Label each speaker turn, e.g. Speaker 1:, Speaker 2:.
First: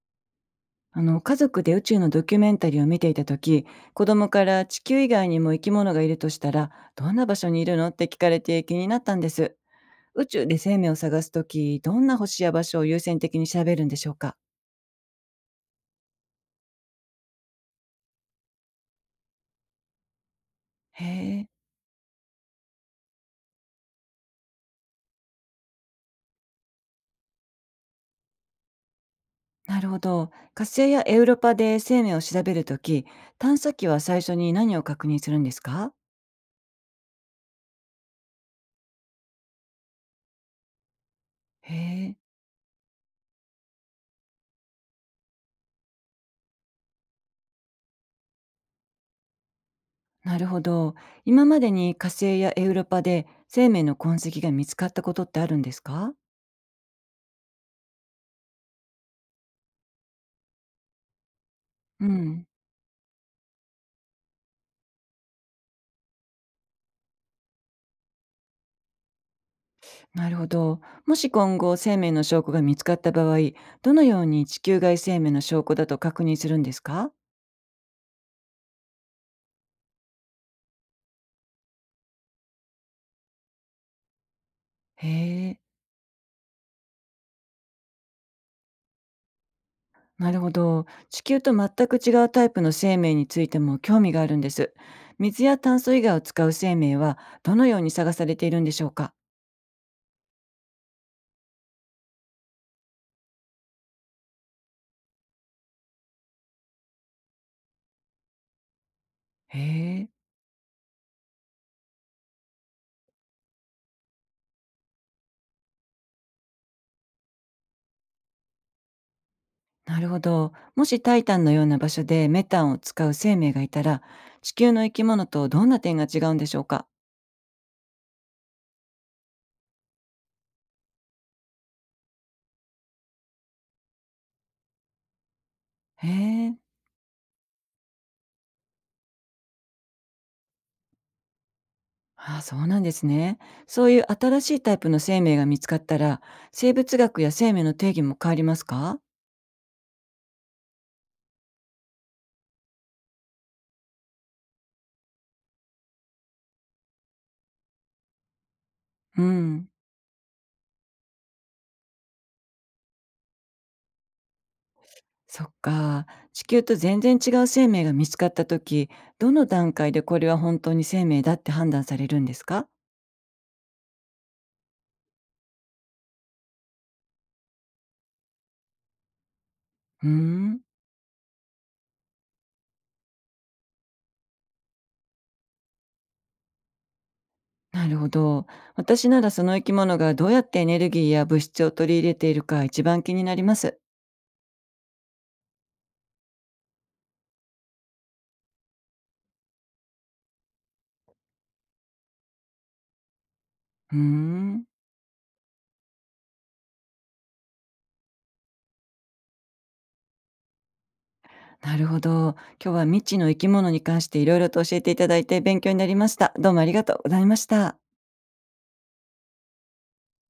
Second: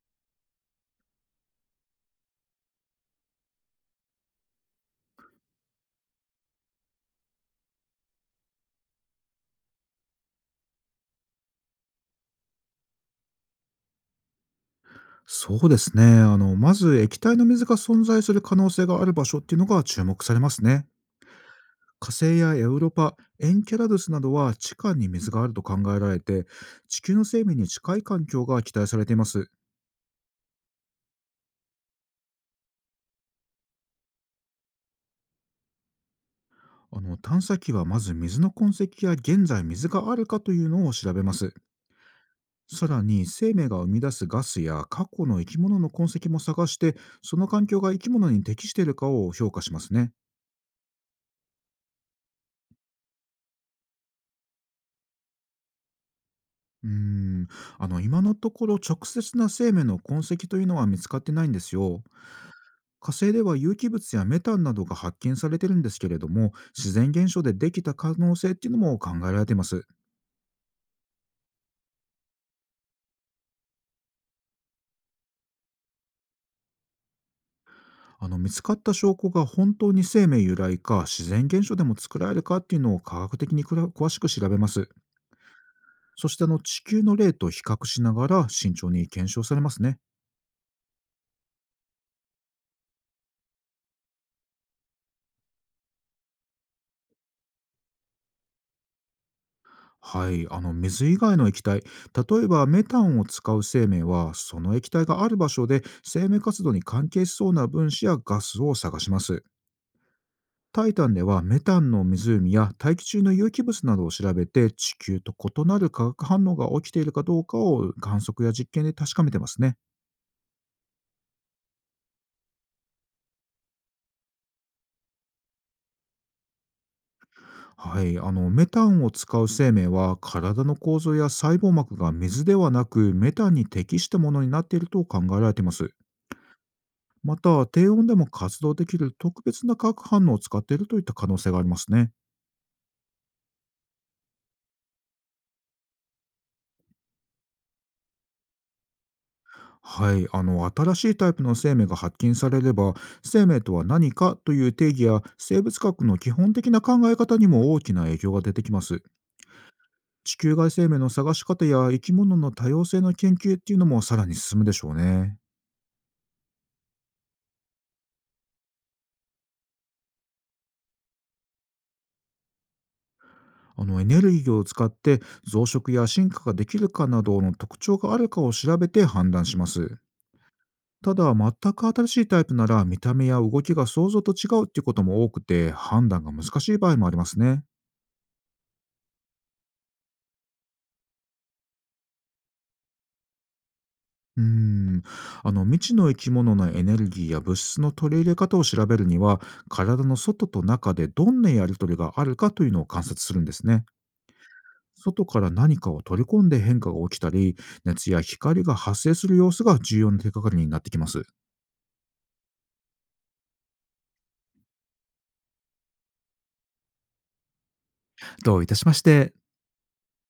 Speaker 1: 家族で宇宙のドキュメンタリーを見ていた時、子供から地球以外にも生き物がいるとしたらどんな場所にいるのって聞かれて気になったんです。宇宙で生命を探す時、どんな星や場所を優先的に調べるんでしょうか？
Speaker 2: そうですね。まず液体の水が存在する可能性がある場所っていうのが注目されますね。
Speaker 1: へえ。
Speaker 2: 火星やエウロパ、エンケラドゥスなどは地下に水があると考えられて、地球の生命に近い環境が期待されています。
Speaker 1: なるほど。火星やエウロパで生命を調べる時、探査機は最初に何を確認するんですか？
Speaker 2: 探査機は、まず水の痕跡や現在水があるかというのを調べます。
Speaker 1: へえ。
Speaker 2: さらに、生命が生み出すガスや過去の生き物の痕跡も探して、その環境が生き物に適しているかを評価しますね。
Speaker 1: なるほど。今までに火星やエウロパで生命の痕跡が見つかったことってあるんですか？
Speaker 2: うーん、今のところ、直接な生命の痕跡というのは見つかってないんですよ。
Speaker 1: うん。
Speaker 2: 火星では有機物やメタンなどが発見されてるんですけれども、自然現象でできた可能性っていうのも考えられています。
Speaker 1: なるほど。もし今後生命の証拠が見つかった場合、どのように地球外生命の証拠だと確認するんですか？
Speaker 2: 見つかった証拠が本当に生命由来か、自然現象でも作られるかっていうのを、科学的にくら詳しく調べます。
Speaker 1: へえ、
Speaker 2: そして、地球の例と比較しながら慎重に検証されますね。
Speaker 1: なるほど。地球と全く違うタイプの生命についても興味があるんです。水や炭素以外を使う生命はどのように探されているんでしょうか？
Speaker 2: はい、水以外の液体、例えばメタンを使う生命は、その液体がある場所で生命活動に関係しそうな分子やガスを探します。
Speaker 1: へえ、
Speaker 2: タイタンではメタンの湖や大気中の有機物などを調べて、地球と異なる化学反応が起きているかどうかを観測や実験で確かめてますね。
Speaker 1: なるほど。もしタイタンのような場所でメタンを使う生命がいたら、地球の生き物とどんな点が違うんでしょうか？
Speaker 2: はい、メタンを使う生命は、体の構造や細胞膜が水ではなくメタンに適したものになっていると考えられています。
Speaker 1: へえ。
Speaker 2: また、低温でも活動できる特別な化学反応を使っているといった可能性がありますね。
Speaker 1: ああ、そうなんですね。そういう新しいタイプの生命が見つかったら、生物学や生命の定義も変わりますか？
Speaker 2: はい、新しいタイプの生命が発見されれば、生命とは何かという定義や生物学の基本的な考え方にも大きな影響が出てきます。
Speaker 1: うん。
Speaker 2: 地球外生命の探し方や生き物の多様性の研究っていうのも、さらに進むでしょうね。
Speaker 1: そっか。地球と全然違う生命が見つかった時、どの段階でこれは本当に生命だって判断されるんですか？
Speaker 2: エネルギーを使って増殖や進化ができるかなどの特徴があるかを調べて判断します。
Speaker 1: うーん。
Speaker 2: ただ、全く新しいタイプなら見た目や動きが想像と違うっていうことも多くて、判断が難しい場合もありますね。
Speaker 1: なるほど。私ならその生き物がどうやってエネルギーや物質を取り入れているか一番気になります。
Speaker 2: うーん未知の生き物のエネルギーや物質の取り入れ方を調べるには、体の外と中でどんなやり取りがあるかというのを観察するんですね。
Speaker 1: うーん。
Speaker 2: 外から何かを取り込んで変化が起きたり、熱や光が発生する様子が重要な手がかりになってきます。
Speaker 1: なるほど。今日は未知の生き物に関していろいろと教えていただいて勉強になりました。どうもありがとうございました。
Speaker 2: どういたしまして。